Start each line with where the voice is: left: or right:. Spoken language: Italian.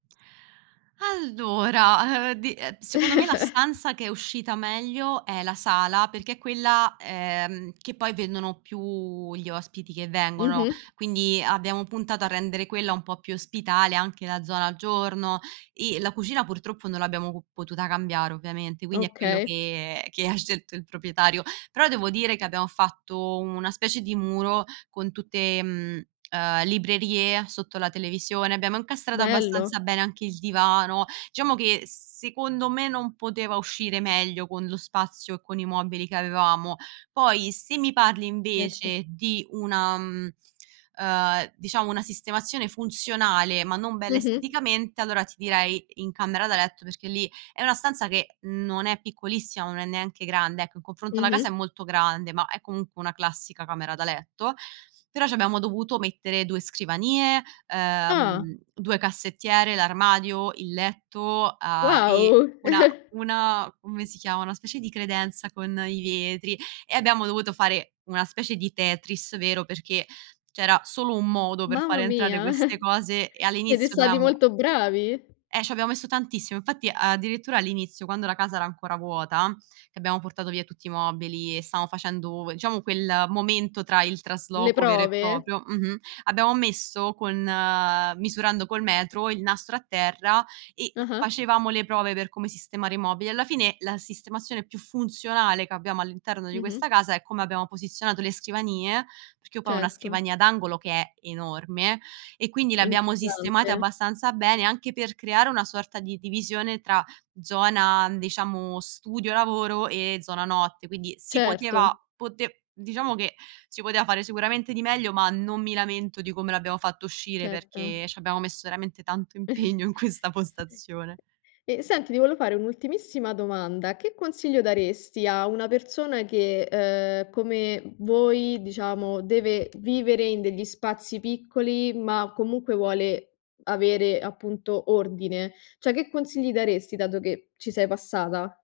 right: Allora, uhm, di ehm, secondo me la stanza che è uscita meglio è la sala, perché è quella, ehm, che poi vendono più gli ospiti che vengono.
left: Mh-mh.
right: Quindi, abbiamo puntato a rendere quella un po' più ospitale, anche la zona giorno, e la cucina purtroppo non l'abbiamo co potuta cambiare ovviamente, quindi è quello
left: Okay.
right: che che ha scelto il proprietario. Però, devo dire che abbiamo fatto una specie di muro con tutte, mhmm, ehm, librerie sotto la televisione, abbiamo incastrato abbastanza
left: Bello.
right: bene anche il divano. Diciamo che s secondo me non poteva uscire meglio, con lo spazio e con i mobili che avevamo. Poi, se mi parli
left: Erto.
right: invece di una mhmm, ehm, diciamo una sistemazione funzionale ma non bella
left: Mh-mh.
right: esteticamente, allora ti direi, in camera da letto perché lì è una stanza che non è piccolissima, ma non è neanche grande, ecco, in confronto alla casa è
left: Mh-mh.
right: molto grande ma è comunque una classica camera da letto. Però ci abbiamo dovuto mettere 2 scrivanie,
left: Ah!
right: ehm, 2 cassettiere, l'armadio, il letto, a e
left: Wow!
right: una una come si chiamano? Una specie di credenza con i vetri, e abbiamo dovuto fare una specie di Tetris vero, perché c'era solo un modo per far
left: Mamma
right: entrare
left: mia.
right: queste cose e
left: Siete
right: all'inizio
left: stati
right: dovevamo
left: molto bravi.
right: Eh, ci abbiamo messo tantissimo, infatti, addirittura all'inizio, quando la casa era ancora vuota, che abbiamo portato via tutti i mobili e stavamo facendo diciamo quel momento tra il
left: Le
right: trasloco vero e
left: prove?
right: proprio mh-mh, abbiamo messo con misurando col metro, il nastro a terra, e
left: Ah-ah.
right: facevamo le prove per come sistemare i mobili. Alla fine, la sistemazione più funzionale che abbiamo all'interno di
left: Mh-mh.
right: questa casa è come abbiamo posizionato le scrivanie, perché io poi ho 1
left: Certo.
right: scrivania ad angolo che è enorme, e quindi le abbiamo sistemate
left: [unintelligible]
right: abbastanza bene, anche per creare una sorta di divisione tra zona n diciamo, studio lavoro e zona notte, quindi, si poteva
left: Certo.
right: pote diciamo che si poteva fare sicuramente di meglio, ma non mi lamento di come l'abbiamo fatto uscire,
left: Certa.
right: perché ci abbiamo messo veramente tanto impegno in questa postazione.
left: E, senti ti volevo fare un'ultimissima domanda, che consigli daresti a una persona che, uhm, come v voi diciamo, deve vivere in degli spazi piccoli ma comunque vuole avere, appunto, ordine? Cioè, che consigli daresti dato che ci sei passata?